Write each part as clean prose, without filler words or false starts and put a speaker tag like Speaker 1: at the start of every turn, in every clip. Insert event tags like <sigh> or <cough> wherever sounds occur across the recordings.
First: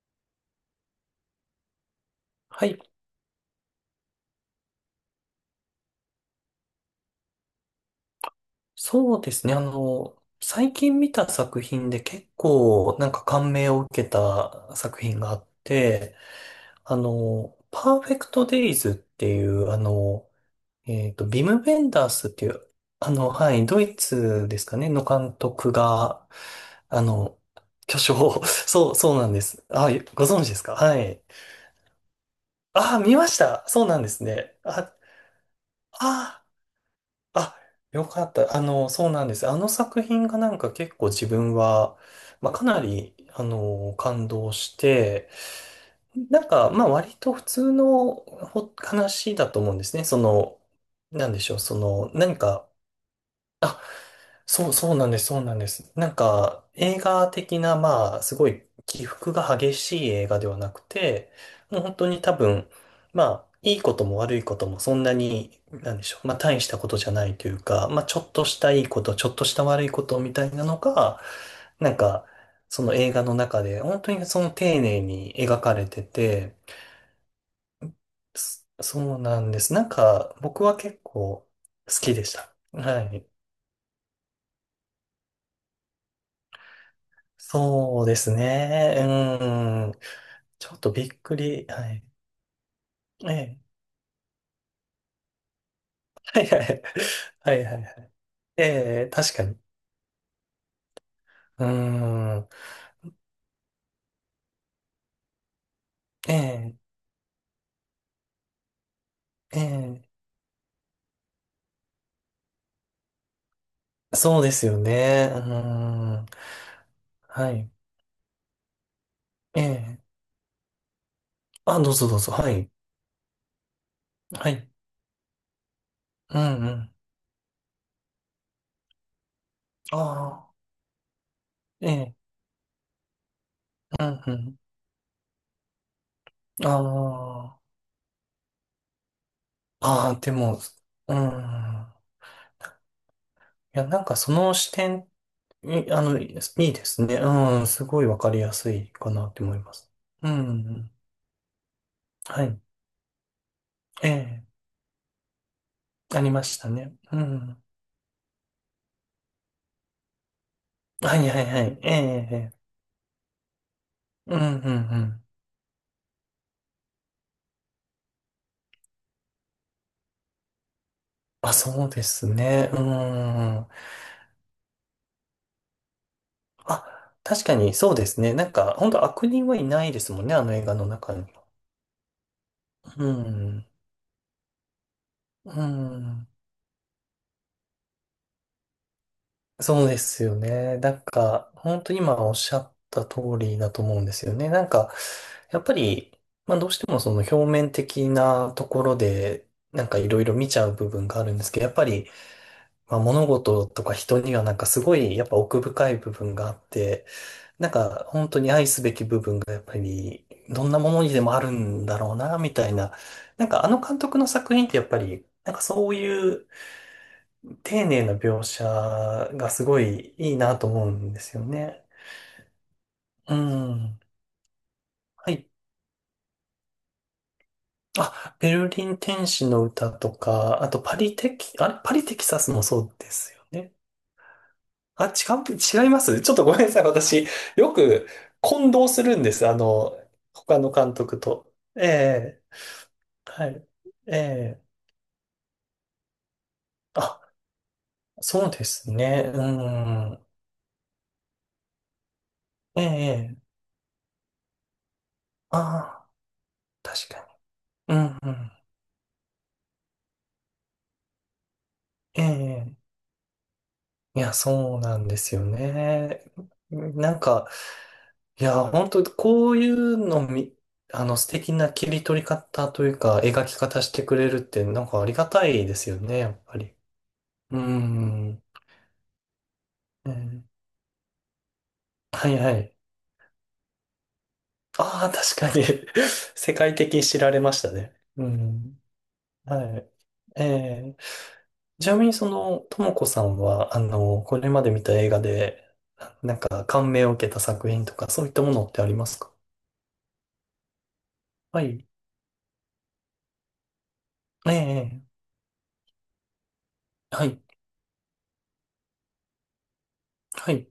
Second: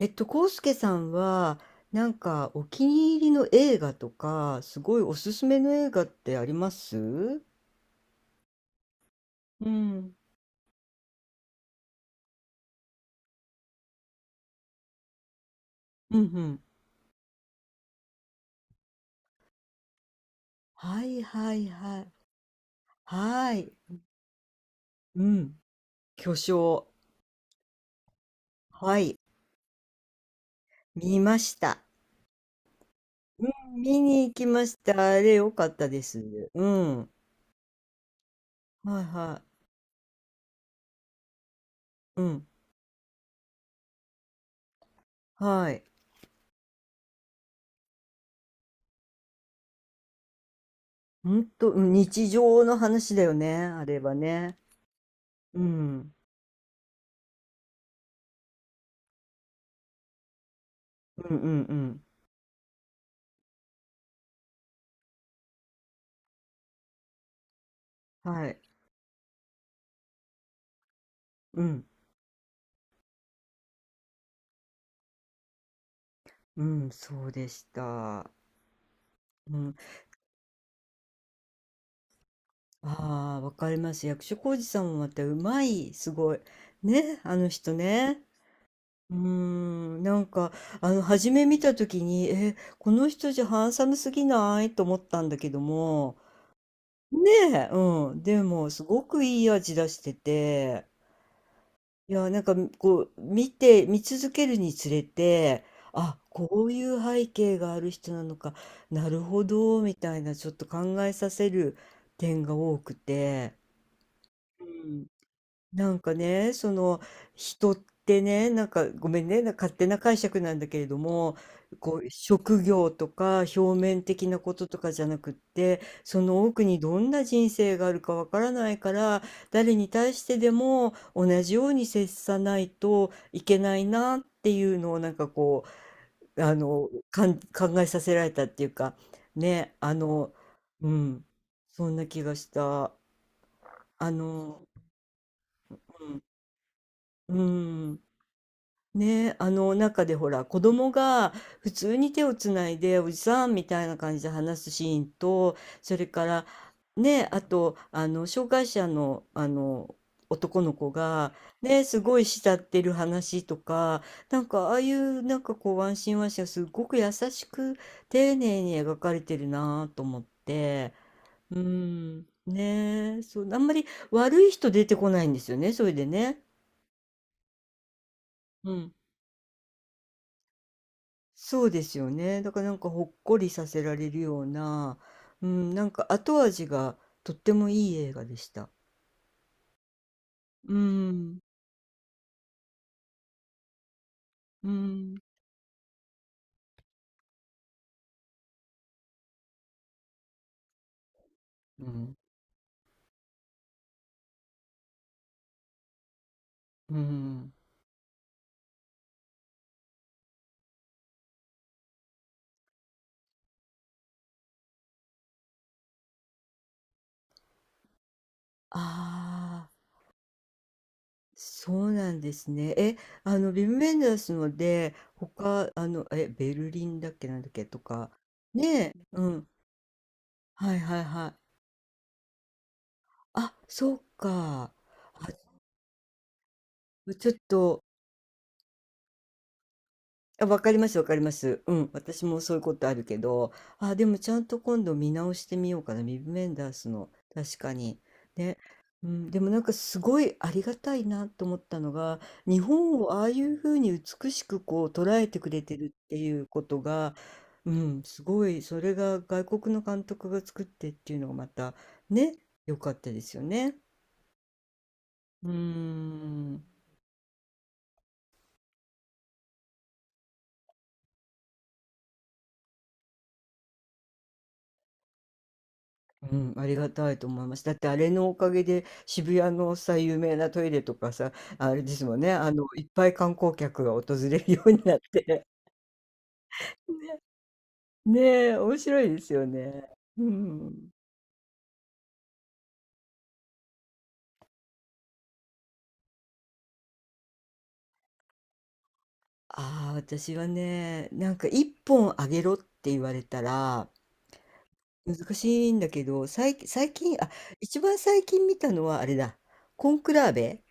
Speaker 1: 康介さんは、なんかお
Speaker 2: はい。
Speaker 1: 気に入りの映画とか、すごいおすすめの映画ってあります。うん
Speaker 2: そうですね。
Speaker 1: うん。
Speaker 2: 最近見た作品で結構なんか感銘を受けた作品があって、
Speaker 1: うん。
Speaker 2: パーフェクトデイズっていう、
Speaker 1: はい
Speaker 2: ビ
Speaker 1: は
Speaker 2: ム・
Speaker 1: い
Speaker 2: ベン
Speaker 1: は
Speaker 2: ダー
Speaker 1: い。
Speaker 2: スっていう、は
Speaker 1: は
Speaker 2: い、
Speaker 1: い。
Speaker 2: ドイツですかね、の
Speaker 1: う
Speaker 2: 監
Speaker 1: ん。
Speaker 2: 督が、
Speaker 1: 巨匠。
Speaker 2: あの、巨匠を、<laughs> そう、
Speaker 1: は
Speaker 2: そ
Speaker 1: い。
Speaker 2: うなんです。あ、ご存知ですか？は
Speaker 1: 見
Speaker 2: い。
Speaker 1: ました。
Speaker 2: あ、見まし
Speaker 1: う
Speaker 2: た。
Speaker 1: ん、
Speaker 2: そうな
Speaker 1: 見
Speaker 2: んです
Speaker 1: に行き
Speaker 2: ね。
Speaker 1: まし
Speaker 2: あ、
Speaker 1: た。あれ、良かったで
Speaker 2: あ
Speaker 1: す。うん。
Speaker 2: あ、よかった。
Speaker 1: はい
Speaker 2: そうなんで
Speaker 1: は
Speaker 2: す。あの作品がなんか結構自分は、
Speaker 1: い。うん。
Speaker 2: まあ、かなり、感動して、
Speaker 1: はい。
Speaker 2: なんか、まあ、割と普通の話だと思うんですね。その、なん
Speaker 1: ほ
Speaker 2: で
Speaker 1: ん
Speaker 2: しょう、
Speaker 1: と、
Speaker 2: そ
Speaker 1: うん、
Speaker 2: の、
Speaker 1: 日
Speaker 2: 何
Speaker 1: 常
Speaker 2: か、
Speaker 1: の話だよね。あれはね。
Speaker 2: そう、そうなんです、そうなん
Speaker 1: う
Speaker 2: です。な
Speaker 1: ん。
Speaker 2: んか、映画的な、まあ、すごい起伏が激しい映画ではなくて、
Speaker 1: うんうんう
Speaker 2: もう本
Speaker 1: ん。
Speaker 2: 当に多分、まあ、いいことも悪いこともそんなに、なんでしょう、まあ、大したことじゃないというか、まあ、ちょっと
Speaker 1: は
Speaker 2: し
Speaker 1: い。
Speaker 2: たいいこと、ちょっとした悪いことみたいなのが、
Speaker 1: うん。
Speaker 2: なんか、その映画の中で、本当にその丁寧に描かれてて、
Speaker 1: うん、そうでした。
Speaker 2: そうなん
Speaker 1: う
Speaker 2: です。
Speaker 1: ん、
Speaker 2: なんか、僕は結構好きでした。はい。
Speaker 1: ああ、わかります。役所広司さんもまたうまい、すごい。ね、あの人
Speaker 2: そうで
Speaker 1: ね。
Speaker 2: すね。
Speaker 1: うー
Speaker 2: うん。
Speaker 1: ん、なんか、
Speaker 2: ちょっとびっ
Speaker 1: 初
Speaker 2: く
Speaker 1: め見
Speaker 2: り。
Speaker 1: たと
Speaker 2: は
Speaker 1: き
Speaker 2: い。
Speaker 1: に、え、この人
Speaker 2: え
Speaker 1: じゃハ
Speaker 2: え。
Speaker 1: ンサムすぎないと思ったんだけども、
Speaker 2: はいはい。
Speaker 1: ね
Speaker 2: はい
Speaker 1: え、
Speaker 2: はいはい。
Speaker 1: うん、で
Speaker 2: え
Speaker 1: も、すご
Speaker 2: え、
Speaker 1: く
Speaker 2: 確
Speaker 1: い
Speaker 2: か
Speaker 1: い
Speaker 2: に。
Speaker 1: 味出してて、
Speaker 2: う
Speaker 1: いや、なん
Speaker 2: ん。
Speaker 1: か、こう、見て、見続けるにつれて、あ、
Speaker 2: え
Speaker 1: こう
Speaker 2: え、
Speaker 1: いう背景がある人なのか、なるほ
Speaker 2: え
Speaker 1: ど、みたい
Speaker 2: え。
Speaker 1: な、ちょっと考えさせる点が多くて、
Speaker 2: そうで
Speaker 1: う
Speaker 2: すよ
Speaker 1: ん、
Speaker 2: ね。う
Speaker 1: なんか
Speaker 2: ん。
Speaker 1: ね、その
Speaker 2: はい。
Speaker 1: 人ってね、なんかごめんね、なん
Speaker 2: え
Speaker 1: か勝手な
Speaker 2: え。
Speaker 1: 解釈なんだけれども、
Speaker 2: あ、どう
Speaker 1: こ
Speaker 2: ぞ
Speaker 1: う
Speaker 2: どうぞ。は
Speaker 1: 職
Speaker 2: い。
Speaker 1: 業とか表面的な
Speaker 2: は
Speaker 1: こと
Speaker 2: い。
Speaker 1: とかじゃなくって、そ
Speaker 2: う
Speaker 1: の奥
Speaker 2: んう
Speaker 1: に
Speaker 2: ん。
Speaker 1: どんな人生があるかわからないから、誰に
Speaker 2: あ
Speaker 1: 対してで
Speaker 2: あ。
Speaker 1: も同じように
Speaker 2: え
Speaker 1: 接
Speaker 2: え。
Speaker 1: さないといけない
Speaker 2: う
Speaker 1: なっ
Speaker 2: んう
Speaker 1: て
Speaker 2: ん。
Speaker 1: いうのをなんかこう、
Speaker 2: あ
Speaker 1: 考えさせられたっていうか、ね、
Speaker 2: あ。ああ、でも、
Speaker 1: う
Speaker 2: う
Speaker 1: ん、
Speaker 2: ん。
Speaker 1: そんな気がした。
Speaker 2: いや、なん
Speaker 1: あ
Speaker 2: かその
Speaker 1: の、
Speaker 2: 視点、
Speaker 1: うん、
Speaker 2: いいですいいですね。
Speaker 1: う
Speaker 2: うん、す
Speaker 1: ん。
Speaker 2: ごいわかりやすいかな
Speaker 1: ね
Speaker 2: っ
Speaker 1: え、
Speaker 2: て
Speaker 1: あ
Speaker 2: 思いま
Speaker 1: の
Speaker 2: す。
Speaker 1: 中でほ
Speaker 2: う
Speaker 1: ら子供
Speaker 2: ん、
Speaker 1: が普通に手を
Speaker 2: は
Speaker 1: つ
Speaker 2: い。
Speaker 1: ないでおじさんみたいな
Speaker 2: え
Speaker 1: 感じで
Speaker 2: え、
Speaker 1: 話すシーンとそれ
Speaker 2: あ
Speaker 1: か
Speaker 2: りま
Speaker 1: ら、
Speaker 2: したね。
Speaker 1: ね
Speaker 2: う
Speaker 1: え、あ
Speaker 2: ん。
Speaker 1: と、あの障害者の、あの男の子
Speaker 2: はい
Speaker 1: が
Speaker 2: はいはい。
Speaker 1: ねえ、
Speaker 2: え
Speaker 1: すごい
Speaker 2: え、ええ
Speaker 1: 慕ってる話とか、
Speaker 2: う
Speaker 1: な
Speaker 2: ん、
Speaker 1: んか
Speaker 2: う
Speaker 1: あ
Speaker 2: ん、
Speaker 1: あい
Speaker 2: う
Speaker 1: う
Speaker 2: ん。
Speaker 1: なんかこうワンシーンワンシーンがすごく優しく丁寧に描かれてるなと思って、
Speaker 2: あ、
Speaker 1: う
Speaker 2: そうで
Speaker 1: ん、
Speaker 2: すね。う
Speaker 1: ねえ、そうあん
Speaker 2: ん。
Speaker 1: まり悪い人出てこないんですよね、それでね。
Speaker 2: あ、確かにそうですね。なん
Speaker 1: う
Speaker 2: か、本
Speaker 1: ん、
Speaker 2: 当悪人はいないですもんね、あの映画の中には。
Speaker 1: そうですよね。だからなんかほ
Speaker 2: う
Speaker 1: っこりさ
Speaker 2: ん、
Speaker 1: せられるような、う
Speaker 2: う
Speaker 1: ん、なんか
Speaker 2: ん。
Speaker 1: 後味がとってもいい映画でした。
Speaker 2: そうですよ
Speaker 1: うー
Speaker 2: ね。なん
Speaker 1: ん、
Speaker 2: か、本当に今おっしゃった通りだと思うんですよね。な
Speaker 1: う
Speaker 2: ん
Speaker 1: ー
Speaker 2: か、
Speaker 1: ん、
Speaker 2: やっぱり、まあどうしてもその表面的なところで、なんかいろいろ見ちゃう部分があるんですけど、やっ
Speaker 1: う
Speaker 2: ぱり、
Speaker 1: ん、
Speaker 2: まあ物事とか人にはなんかすごいやっぱ奥深い部分があっ
Speaker 1: うー
Speaker 2: て、
Speaker 1: ん。
Speaker 2: なんか本当に愛すべき部分がやっぱり、どんなものにでもあるんだろうな、みたいな。なんかあの監督の作品ってやっぱり、なんかそういう丁寧な描写がす
Speaker 1: ああ、
Speaker 2: ごいいいなと思うんですよ
Speaker 1: そ
Speaker 2: ね。
Speaker 1: うなんですね。え、
Speaker 2: う
Speaker 1: ビム・ベ
Speaker 2: ん。
Speaker 1: ンダースので、
Speaker 2: はい。
Speaker 1: 他、え、ベルリンだっけなんだっけとか、
Speaker 2: あ、ベルリ
Speaker 1: ねえ、
Speaker 2: ン天
Speaker 1: う
Speaker 2: 使
Speaker 1: ん、
Speaker 2: の歌とか、あ
Speaker 1: は
Speaker 2: と
Speaker 1: い
Speaker 2: パ
Speaker 1: はい
Speaker 2: リ
Speaker 1: は
Speaker 2: テ
Speaker 1: い。
Speaker 2: キ、あれ、パリテキサスもそうですよ
Speaker 1: あ、
Speaker 2: ね。
Speaker 1: そうか。
Speaker 2: あ、
Speaker 1: あ、
Speaker 2: う、違いますちょっとごめんなさい。私、
Speaker 1: ちょっ
Speaker 2: よ
Speaker 1: と、
Speaker 2: く混同するんです。
Speaker 1: あ、
Speaker 2: 他
Speaker 1: わか
Speaker 2: の
Speaker 1: りま
Speaker 2: 監
Speaker 1: す、わか
Speaker 2: 督
Speaker 1: りま
Speaker 2: と。
Speaker 1: す。う
Speaker 2: え
Speaker 1: ん、私も
Speaker 2: え、
Speaker 1: そういうことあるけ
Speaker 2: は
Speaker 1: ど、
Speaker 2: い。
Speaker 1: あ、で
Speaker 2: え
Speaker 1: もちゃんと
Speaker 2: え、
Speaker 1: 今度見直してみようかな、ビブメンダースの、
Speaker 2: あ、
Speaker 1: 確かに。
Speaker 2: そう
Speaker 1: ね。
Speaker 2: です
Speaker 1: う
Speaker 2: ね。
Speaker 1: ん、で
Speaker 2: う
Speaker 1: もなんかすご
Speaker 2: ん。
Speaker 1: いありがたいなと思ったのが、日
Speaker 2: え
Speaker 1: 本をああ
Speaker 2: え、
Speaker 1: いうふうに美しくこう捉えてく
Speaker 2: あ
Speaker 1: れてるっ
Speaker 2: あ、
Speaker 1: ていうこと
Speaker 2: 確
Speaker 1: が、
Speaker 2: か
Speaker 1: う
Speaker 2: に。う
Speaker 1: ん、
Speaker 2: ん、
Speaker 1: す
Speaker 2: う
Speaker 1: ご
Speaker 2: ん。
Speaker 1: い、それが外国の監督が作ってっていうのがまた、
Speaker 2: え
Speaker 1: ね、良か
Speaker 2: え
Speaker 1: ったですよね。
Speaker 2: いや、そうなんですよ
Speaker 1: うー
Speaker 2: ね。
Speaker 1: ん。
Speaker 2: なんか、いや、本当こういうのみ、素敵な切り取り方というか、描き方してくれるって、なんかありがたいですよね、や
Speaker 1: う
Speaker 2: っ
Speaker 1: ん、
Speaker 2: ぱ
Speaker 1: あ
Speaker 2: り。
Speaker 1: りがたいと思いま
Speaker 2: う
Speaker 1: す。だってあれのお
Speaker 2: ん。
Speaker 1: かげで渋谷のさ、
Speaker 2: う
Speaker 1: 有名
Speaker 2: ん
Speaker 1: なトイレとかさ、あれですもん
Speaker 2: は
Speaker 1: ね、
Speaker 2: いはい。
Speaker 1: いっぱい観光客が訪れるようになっ
Speaker 2: ああ、確
Speaker 1: て。
Speaker 2: かに <laughs> 世界的に知
Speaker 1: <laughs>
Speaker 2: られましたね。う
Speaker 1: ねえ、面
Speaker 2: ん。
Speaker 1: 白いですよ
Speaker 2: は
Speaker 1: ね。
Speaker 2: い。
Speaker 1: う
Speaker 2: え
Speaker 1: ん。
Speaker 2: えちなみにともこさんは、これまで見た映画で、なんか感銘を受けた作品とか、そういったものってありますか？
Speaker 1: ああ、私はね、なんか
Speaker 2: は
Speaker 1: 一
Speaker 2: い。
Speaker 1: 本あげろって言われたら
Speaker 2: えええ
Speaker 1: 難しいんだけど、最近、
Speaker 2: は
Speaker 1: あ、
Speaker 2: い。
Speaker 1: 一番最近見たのはあれだ、コンクラー
Speaker 2: は
Speaker 1: ベ、
Speaker 2: い。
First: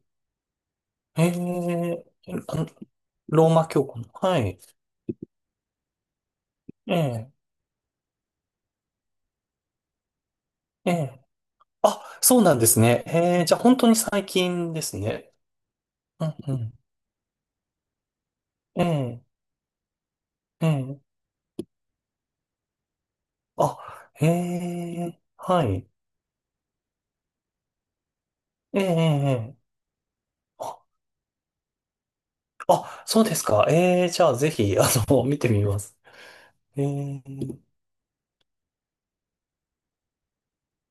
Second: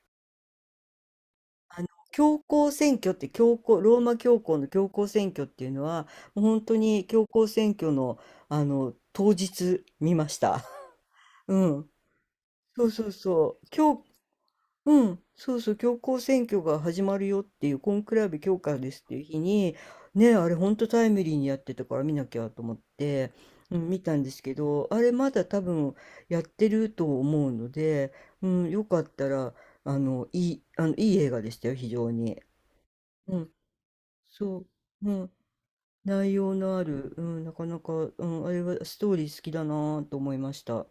Speaker 2: え
Speaker 1: あの
Speaker 2: え、
Speaker 1: 教
Speaker 2: あの
Speaker 1: 皇選挙って
Speaker 2: ロー
Speaker 1: 教
Speaker 2: マ
Speaker 1: 皇
Speaker 2: 教
Speaker 1: ロ
Speaker 2: 皇
Speaker 1: ー
Speaker 2: の。
Speaker 1: マ教
Speaker 2: は
Speaker 1: 皇
Speaker 2: い。
Speaker 1: の教皇選挙っていうのはもう本当
Speaker 2: え
Speaker 1: に教
Speaker 2: え、
Speaker 1: 皇選挙の、あの当日見ました。
Speaker 2: ええ。
Speaker 1: <laughs> うん、
Speaker 2: あ、そうなんです
Speaker 1: そう
Speaker 2: ね。
Speaker 1: そう
Speaker 2: ええ、じゃ
Speaker 1: そ
Speaker 2: あ
Speaker 1: う、
Speaker 2: 本当に最近です
Speaker 1: うん、
Speaker 2: ね。
Speaker 1: そうそう教皇
Speaker 2: うん、
Speaker 1: 選
Speaker 2: う
Speaker 1: 挙
Speaker 2: ん。
Speaker 1: が始まるよっていうコンクラベ教化
Speaker 2: え
Speaker 1: ですってい
Speaker 2: え、
Speaker 1: う日にね、あれ
Speaker 2: え
Speaker 1: 本当タイ
Speaker 2: え。
Speaker 1: ムリーにやってたから見なきゃと思って、う
Speaker 2: あ、
Speaker 1: ん、見たん
Speaker 2: え
Speaker 1: ですけどあれ
Speaker 2: え、
Speaker 1: まだ多
Speaker 2: はい。
Speaker 1: 分やってると思うので、うん、
Speaker 2: ええ、
Speaker 1: よかったら、
Speaker 2: ええ。
Speaker 1: あのいい、
Speaker 2: あ、
Speaker 1: あのいい映画でしたよ非常に。
Speaker 2: あそうで
Speaker 1: う
Speaker 2: す
Speaker 1: ん、
Speaker 2: か。ええ、じゃあぜ
Speaker 1: そ
Speaker 2: ひ、
Speaker 1: う、う
Speaker 2: <laughs>
Speaker 1: ん、
Speaker 2: 見てみます。
Speaker 1: 内容の
Speaker 2: え
Speaker 1: ある、う
Speaker 2: え、
Speaker 1: ん、なかなか、うん、あれはストーリー好きだなと思いました。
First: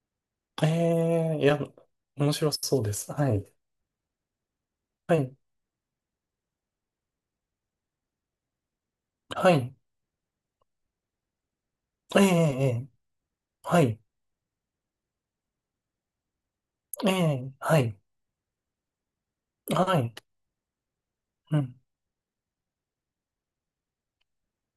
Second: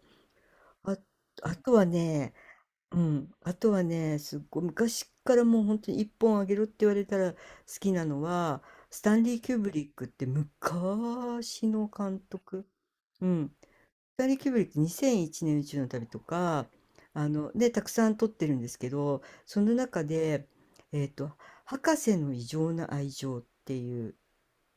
Speaker 2: え
Speaker 1: あ、
Speaker 2: え、い
Speaker 1: あ
Speaker 2: や、
Speaker 1: とは
Speaker 2: 面
Speaker 1: ね、
Speaker 2: 白そうで
Speaker 1: う
Speaker 2: す。
Speaker 1: ん、
Speaker 2: はい。
Speaker 1: あとはね、すっごい昔
Speaker 2: はい。
Speaker 1: からもう本当に一本あげろって言われたら好きなのは、スタンリー・
Speaker 2: は
Speaker 1: キューブ
Speaker 2: い。
Speaker 1: リックって昔の監
Speaker 2: ええ、
Speaker 1: 督。
Speaker 2: ええ。
Speaker 1: うん、
Speaker 2: はい。
Speaker 1: スタンリー・キューブリック2001年宇宙の旅とか、
Speaker 2: ええ、
Speaker 1: で、
Speaker 2: は
Speaker 1: たく
Speaker 2: い。
Speaker 1: さん撮ってるんですけど、その
Speaker 2: は
Speaker 1: 中
Speaker 2: い。
Speaker 1: で、えっと、
Speaker 2: うん
Speaker 1: 博士の異常な愛情っていう、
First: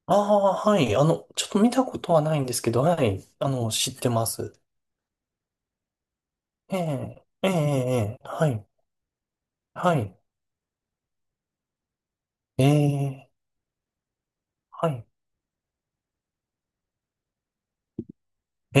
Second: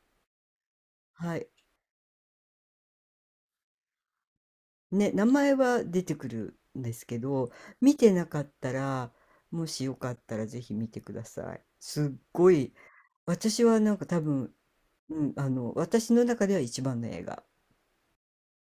Speaker 2: ああ、はい。
Speaker 1: は
Speaker 2: ち
Speaker 1: い、
Speaker 2: ょっと見たことはないんですけど、はい。知ってます。
Speaker 1: ね、名前は出てくる
Speaker 2: え
Speaker 1: んですけ
Speaker 2: え、え
Speaker 1: ど、
Speaker 2: え、
Speaker 1: 見て
Speaker 2: ええ、
Speaker 1: なかっ
Speaker 2: はい。
Speaker 1: たら、もしよ
Speaker 2: は
Speaker 1: か
Speaker 2: い。
Speaker 1: ったらぜひ見てください。すっご
Speaker 2: え
Speaker 1: い、
Speaker 2: え、
Speaker 1: 私はなんか多分、
Speaker 2: はい。
Speaker 1: うん、私の中では一番の映画。
Speaker 2: え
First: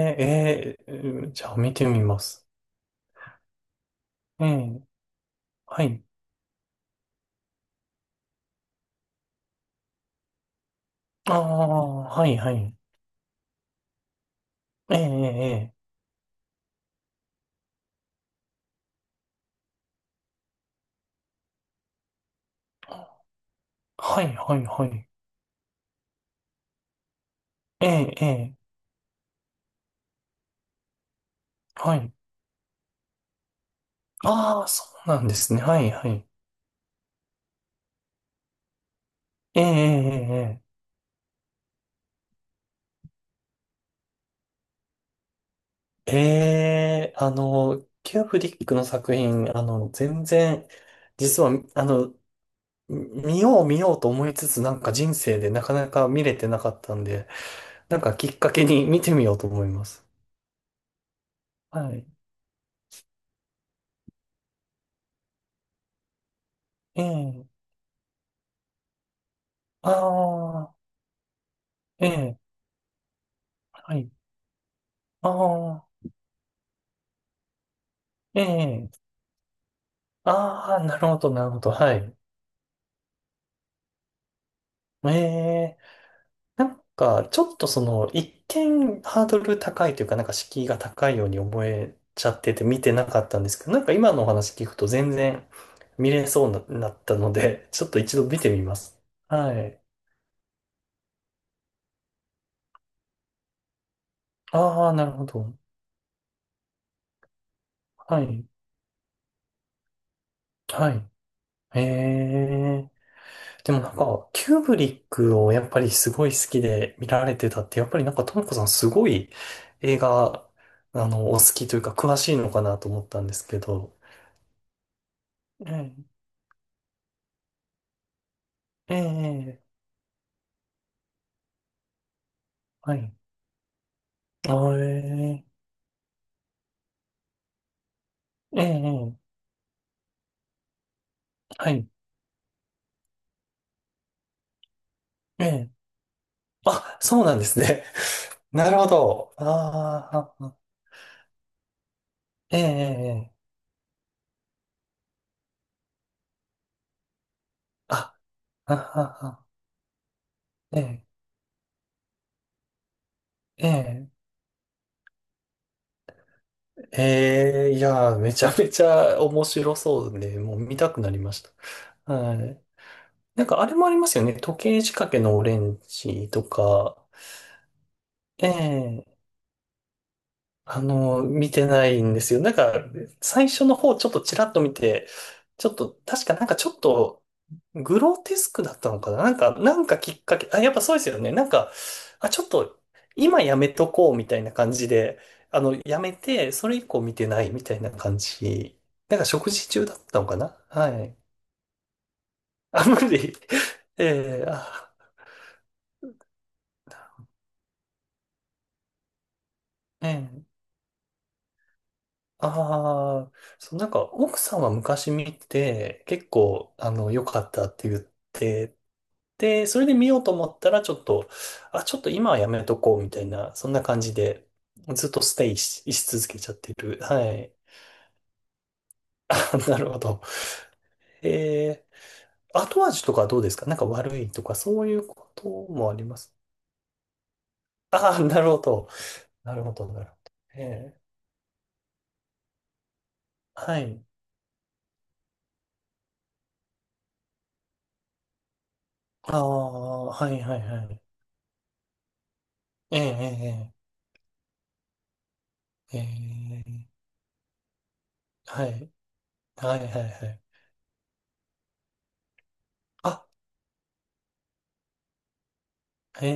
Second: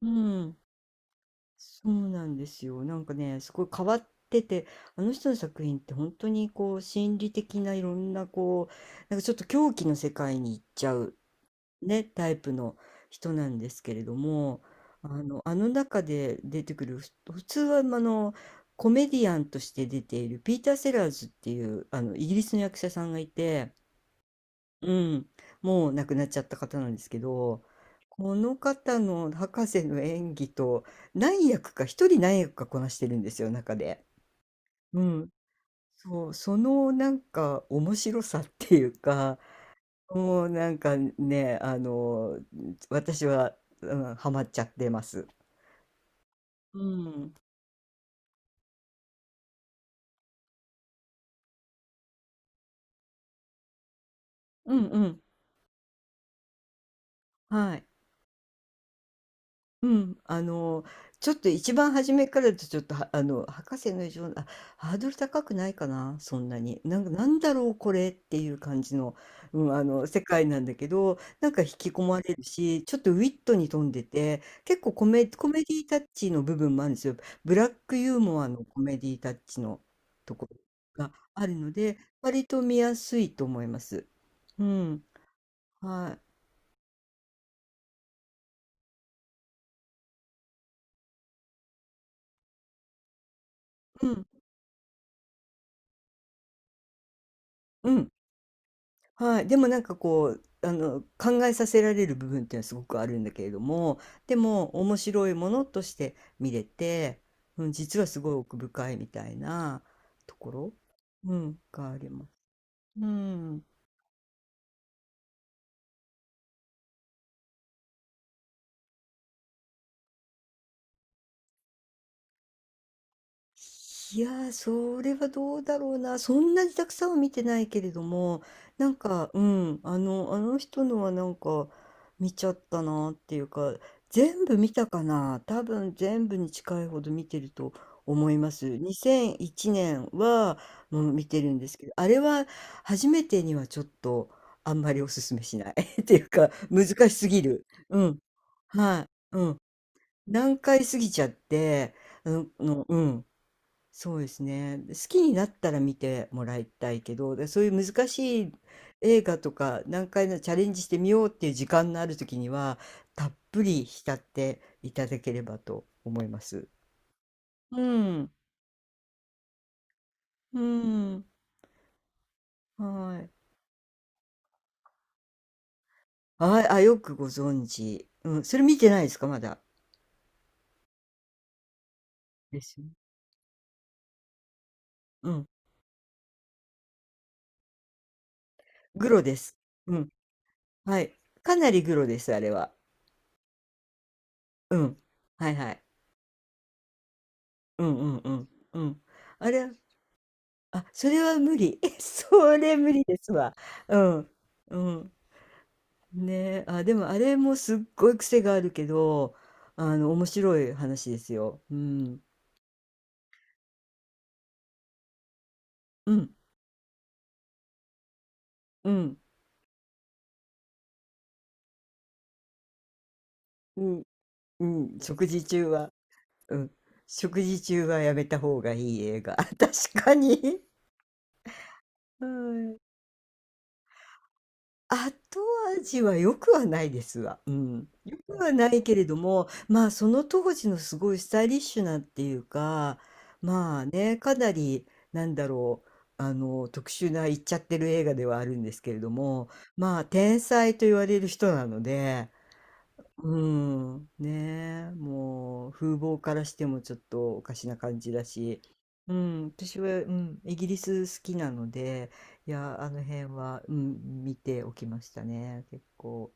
Speaker 1: うん、
Speaker 2: ええ、うんじゃあ見て
Speaker 1: そ
Speaker 2: み
Speaker 1: う
Speaker 2: ま
Speaker 1: なんで
Speaker 2: す。
Speaker 1: すよ。なんかね、すごい変わって
Speaker 2: え
Speaker 1: て、
Speaker 2: え、
Speaker 1: あの人の作品っ
Speaker 2: は
Speaker 1: て
Speaker 2: い。
Speaker 1: 本当にこう、心理的ないろんなこう、なんかちょっと狂気の世界に行っちゃう
Speaker 2: あ
Speaker 1: ね、
Speaker 2: あ、は
Speaker 1: タ
Speaker 2: い、
Speaker 1: イ
Speaker 2: は
Speaker 1: プ
Speaker 2: い。
Speaker 1: の人なんですけれども、
Speaker 2: ええ、
Speaker 1: あの
Speaker 2: ええ、
Speaker 1: 中で出てくる、普通はま、あのコメディアンとして出ているピーター・セラーズっていうあのイギリスの役者さんがいて、
Speaker 2: はい、はい、は
Speaker 1: う
Speaker 2: い。
Speaker 1: ん、もう亡くなっちゃった方なんですけど、
Speaker 2: ええ、え
Speaker 1: こ
Speaker 2: え、
Speaker 1: の方の博士の演技と、何役か、
Speaker 2: は
Speaker 1: 一
Speaker 2: い。
Speaker 1: 人何役かこなしてるんですよ中で。
Speaker 2: ああ、そ
Speaker 1: う
Speaker 2: うなん
Speaker 1: ん、
Speaker 2: ですね。はい、はい。
Speaker 1: そう、そのなんか面白さっていうか、
Speaker 2: ええ、
Speaker 1: もう
Speaker 2: え
Speaker 1: なんかね、私は、うん、ハマっちゃってます。
Speaker 2: え、ええ、
Speaker 1: う
Speaker 2: ええ
Speaker 1: ん。
Speaker 2: キューブリックの作品、全然、実は、見よう見ようと思いつつ、な
Speaker 1: う
Speaker 2: ん
Speaker 1: ん
Speaker 2: か
Speaker 1: う
Speaker 2: 人
Speaker 1: ん。
Speaker 2: 生でなかなか見れてなかったんで、
Speaker 1: はい。
Speaker 2: なんかきっかけに見てみようと思いま
Speaker 1: う
Speaker 2: す。
Speaker 1: ん、ちょっと一番
Speaker 2: はい。
Speaker 1: 初めからだとちょっと、はあの、博士の異常な、あ、ハードル高くないかな、そんなに。な
Speaker 2: え
Speaker 1: んか、なん
Speaker 2: え。
Speaker 1: だろう、これっていう感じの、うん、
Speaker 2: あ
Speaker 1: 世界なんだ
Speaker 2: あ、
Speaker 1: けど、なんか引き込
Speaker 2: え
Speaker 1: まれ
Speaker 2: え。
Speaker 1: るし、ちょっとウィットに富ん
Speaker 2: は
Speaker 1: で
Speaker 2: い。
Speaker 1: て、結構コメディ
Speaker 2: あ
Speaker 1: タ
Speaker 2: あ、
Speaker 1: ッチの部分もあるんですよ。ブラックユー
Speaker 2: え
Speaker 1: モアのコメ
Speaker 2: え。
Speaker 1: ディタッチのところ
Speaker 2: ああ、なる
Speaker 1: が
Speaker 2: ほど、な
Speaker 1: あ
Speaker 2: る
Speaker 1: る
Speaker 2: ほ
Speaker 1: の
Speaker 2: ど。は
Speaker 1: で、
Speaker 2: い。
Speaker 1: 割と見やすいと思います。うん、
Speaker 2: ええ。
Speaker 1: は
Speaker 2: なんか、ちょっと一見ハードル高いというか、なんか敷居が高いように思えちゃってて見てなかったんですけど、なんか
Speaker 1: い。う
Speaker 2: 今の
Speaker 1: ん、
Speaker 2: お話聞くと全然見れそうにななったので、ちょ
Speaker 1: う
Speaker 2: っと
Speaker 1: ん。
Speaker 2: 一度見てみます。
Speaker 1: はい、
Speaker 2: は
Speaker 1: でもな
Speaker 2: い。
Speaker 1: んかこう、考えさせられる部分っていうのはすごくあるんだけれども、でも
Speaker 2: ああ、
Speaker 1: 面
Speaker 2: なるほ
Speaker 1: 白いも
Speaker 2: ど。
Speaker 1: のとして見れて、うん、実はす
Speaker 2: は
Speaker 1: ごい
Speaker 2: い。
Speaker 1: 奥深いみたいなところ、
Speaker 2: はい。
Speaker 1: うん、
Speaker 2: へ
Speaker 1: があります。
Speaker 2: え。
Speaker 1: うん。
Speaker 2: でもなんか、キューブリックをやっぱりすごい好きで見られてたって、やっぱりなんか、ともこさんすごい映画、お好きというか、詳しいのかなと思ったんですけど。
Speaker 1: いやー、それはどう
Speaker 2: え
Speaker 1: だろう
Speaker 2: え、
Speaker 1: な。そんなにたくさんは見てないけれども、なん
Speaker 2: ええ、
Speaker 1: か、う
Speaker 2: ええ
Speaker 1: ん、あの人のはなんか見ちゃった
Speaker 2: は
Speaker 1: なっ
Speaker 2: い。
Speaker 1: ていうか、全
Speaker 2: あ
Speaker 1: 部見たかな。
Speaker 2: ええ、
Speaker 1: 多分全部に近いほど見てると思いま
Speaker 2: え
Speaker 1: す。
Speaker 2: え、
Speaker 1: 2001年はもう見てるんで
Speaker 2: は
Speaker 1: すけ
Speaker 2: い。
Speaker 1: ど、あれは初めてにはちょっとあんまりおすすめ
Speaker 2: え
Speaker 1: しな
Speaker 2: え。
Speaker 1: い <laughs> っていうか、難
Speaker 2: あ、
Speaker 1: し
Speaker 2: そう
Speaker 1: す
Speaker 2: なん
Speaker 1: ぎ
Speaker 2: です
Speaker 1: る。
Speaker 2: ね。
Speaker 1: うん。
Speaker 2: <laughs> なるほ
Speaker 1: はい。
Speaker 2: ど。
Speaker 1: うん。
Speaker 2: ああ、
Speaker 1: 難解すぎちゃって、あ
Speaker 2: ええ、え
Speaker 1: う
Speaker 2: え、
Speaker 1: ん。
Speaker 2: ええ
Speaker 1: そうですね。で、好きになったら見てもらいたいけど、で、そういう難
Speaker 2: あ、
Speaker 1: しい
Speaker 2: あ、あ、
Speaker 1: 映画
Speaker 2: あ
Speaker 1: とか、何回もチャレンジしてみ
Speaker 2: え
Speaker 1: ようっていう時間のある時には、たっぷ
Speaker 2: え、え
Speaker 1: り
Speaker 2: え。
Speaker 1: 浸っていただければと思います。
Speaker 2: ええ
Speaker 1: う
Speaker 2: いやー、
Speaker 1: ん。
Speaker 2: めちゃめちゃ面白そうで、もう
Speaker 1: う
Speaker 2: 見たくなり
Speaker 1: ん。
Speaker 2: ました。はい。
Speaker 1: はい。
Speaker 2: なんかあれもありますよね。時計仕掛けのオレンジと
Speaker 1: ああ、
Speaker 2: か。
Speaker 1: よくご存知。うん。それ見てない
Speaker 2: え
Speaker 1: で
Speaker 2: え
Speaker 1: すか、まだ。
Speaker 2: 見てないんですよ。なん
Speaker 1: です
Speaker 2: か、
Speaker 1: よね。
Speaker 2: 最初の方ちょっとちらっと見て、
Speaker 1: うん。
Speaker 2: ちょっと、確かなんかちょっと、グロテスクだったの
Speaker 1: グ
Speaker 2: かな？
Speaker 1: ロ
Speaker 2: な
Speaker 1: で
Speaker 2: んか、
Speaker 1: す。
Speaker 2: なん
Speaker 1: う
Speaker 2: か
Speaker 1: ん。
Speaker 2: きっかけ、あ、やっぱそう
Speaker 1: は
Speaker 2: です
Speaker 1: い。
Speaker 2: よね。なん
Speaker 1: かな
Speaker 2: か、
Speaker 1: りグロで
Speaker 2: あ、
Speaker 1: す、あ
Speaker 2: ちょっ
Speaker 1: れは。
Speaker 2: と、今やめとこうみたいな感
Speaker 1: う
Speaker 2: じ
Speaker 1: ん。
Speaker 2: で、
Speaker 1: はいはい。
Speaker 2: やめて、それ以降見てないみたい
Speaker 1: う
Speaker 2: な
Speaker 1: んうん
Speaker 2: 感
Speaker 1: うん。う
Speaker 2: じ。
Speaker 1: ん。
Speaker 2: なんか
Speaker 1: あ
Speaker 2: 食事
Speaker 1: れ、
Speaker 2: 中だったのかな？
Speaker 1: あ、
Speaker 2: は
Speaker 1: そ
Speaker 2: い。
Speaker 1: れは無理。<laughs> それ
Speaker 2: あ、
Speaker 1: 無
Speaker 2: 無
Speaker 1: 理です
Speaker 2: 理。
Speaker 1: わ。
Speaker 2: <laughs>
Speaker 1: うん。
Speaker 2: ええ
Speaker 1: う
Speaker 2: あ、
Speaker 1: ん。ねえ、あ、でもあれもすっごい癖があるけど、面
Speaker 2: ええ
Speaker 1: 白い話ですよ。うん。
Speaker 2: ああ、そう、なんか奥さんは昔見て、
Speaker 1: う
Speaker 2: 結
Speaker 1: ん。
Speaker 2: 構、良かったって言って、
Speaker 1: うん。
Speaker 2: で、それで見ようと思ったら、ちょっと、あ、ちょっと今はやめとこう、みたいな、そん
Speaker 1: う
Speaker 2: な感
Speaker 1: ん。
Speaker 2: じで、
Speaker 1: うん。
Speaker 2: ずっと
Speaker 1: 食
Speaker 2: ス
Speaker 1: 事
Speaker 2: テイ
Speaker 1: 中
Speaker 2: し、
Speaker 1: は、
Speaker 2: し続けちゃっ
Speaker 1: うん。
Speaker 2: てる。は
Speaker 1: 食
Speaker 2: い。
Speaker 1: 事中はやめた方がいい映
Speaker 2: <laughs>
Speaker 1: 画。
Speaker 2: あ
Speaker 1: <laughs> 確
Speaker 2: なるほ
Speaker 1: か
Speaker 2: ど。
Speaker 1: に。
Speaker 2: え
Speaker 1: <laughs> は
Speaker 2: 後
Speaker 1: い。
Speaker 2: 味とかどうですか？なんか悪いとか、そういうこ
Speaker 1: 後
Speaker 2: ともあ
Speaker 1: 味
Speaker 2: り
Speaker 1: は
Speaker 2: ます？
Speaker 1: 良くはないですわ。うん。
Speaker 2: <laughs>
Speaker 1: 良
Speaker 2: ああ、
Speaker 1: く
Speaker 2: なる
Speaker 1: は
Speaker 2: ほ
Speaker 1: ない
Speaker 2: ど。
Speaker 1: けれども、
Speaker 2: なるほ
Speaker 1: ま
Speaker 2: ど、
Speaker 1: あ、
Speaker 2: な
Speaker 1: そ
Speaker 2: るほ
Speaker 1: の
Speaker 2: ど。
Speaker 1: 当時のす
Speaker 2: え
Speaker 1: ごいスタイリッシュなっていうか、
Speaker 2: ー、は
Speaker 1: まあ
Speaker 2: い。
Speaker 1: ね、かなり、なんだろう、特殊な言っちゃってる映画ではあるんですけれど
Speaker 2: あ
Speaker 1: も、まあ、
Speaker 2: あ、は
Speaker 1: 天
Speaker 2: い、はい、
Speaker 1: 才
Speaker 2: は
Speaker 1: と言
Speaker 2: い。
Speaker 1: われる人なので、
Speaker 2: え
Speaker 1: う
Speaker 2: え
Speaker 1: ん、ねえ、もう風
Speaker 2: えええ
Speaker 1: 貌からし
Speaker 2: え
Speaker 1: ても
Speaker 2: え
Speaker 1: ちょ
Speaker 2: え
Speaker 1: っとおかしな感じだし、
Speaker 2: はい。
Speaker 1: うん、
Speaker 2: は
Speaker 1: 私
Speaker 2: いは
Speaker 1: は、
Speaker 2: い
Speaker 1: う
Speaker 2: は
Speaker 1: ん、
Speaker 2: い。
Speaker 1: イギリス好きなので、いや、あの
Speaker 2: あ、
Speaker 1: 辺は、うん、見ておきましたね、結
Speaker 2: へ
Speaker 1: 構。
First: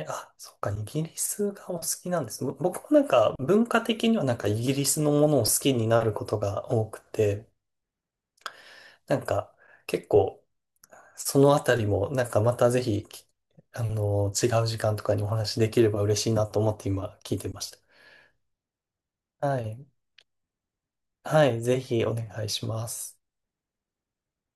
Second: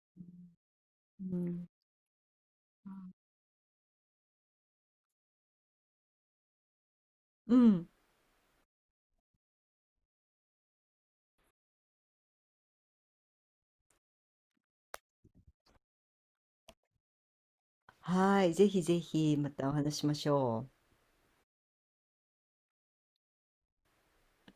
Speaker 2: え、あ、そっか、イギリ
Speaker 1: う
Speaker 2: ス
Speaker 1: ん、
Speaker 2: がお好きなんですね。僕もなんか文化的にはなんかイギリスのものを好きになることが多くて、
Speaker 1: うん、
Speaker 2: なんか結構そのあたりもなんかまたぜひ、きあの、違う時間とかにお話できれば嬉しいなと思って今聞いてまし
Speaker 1: はい、ぜひぜひ
Speaker 2: た。
Speaker 1: ま
Speaker 2: は
Speaker 1: たお
Speaker 2: い。
Speaker 1: 話ししましょう。
Speaker 2: はい、ぜひお願いします。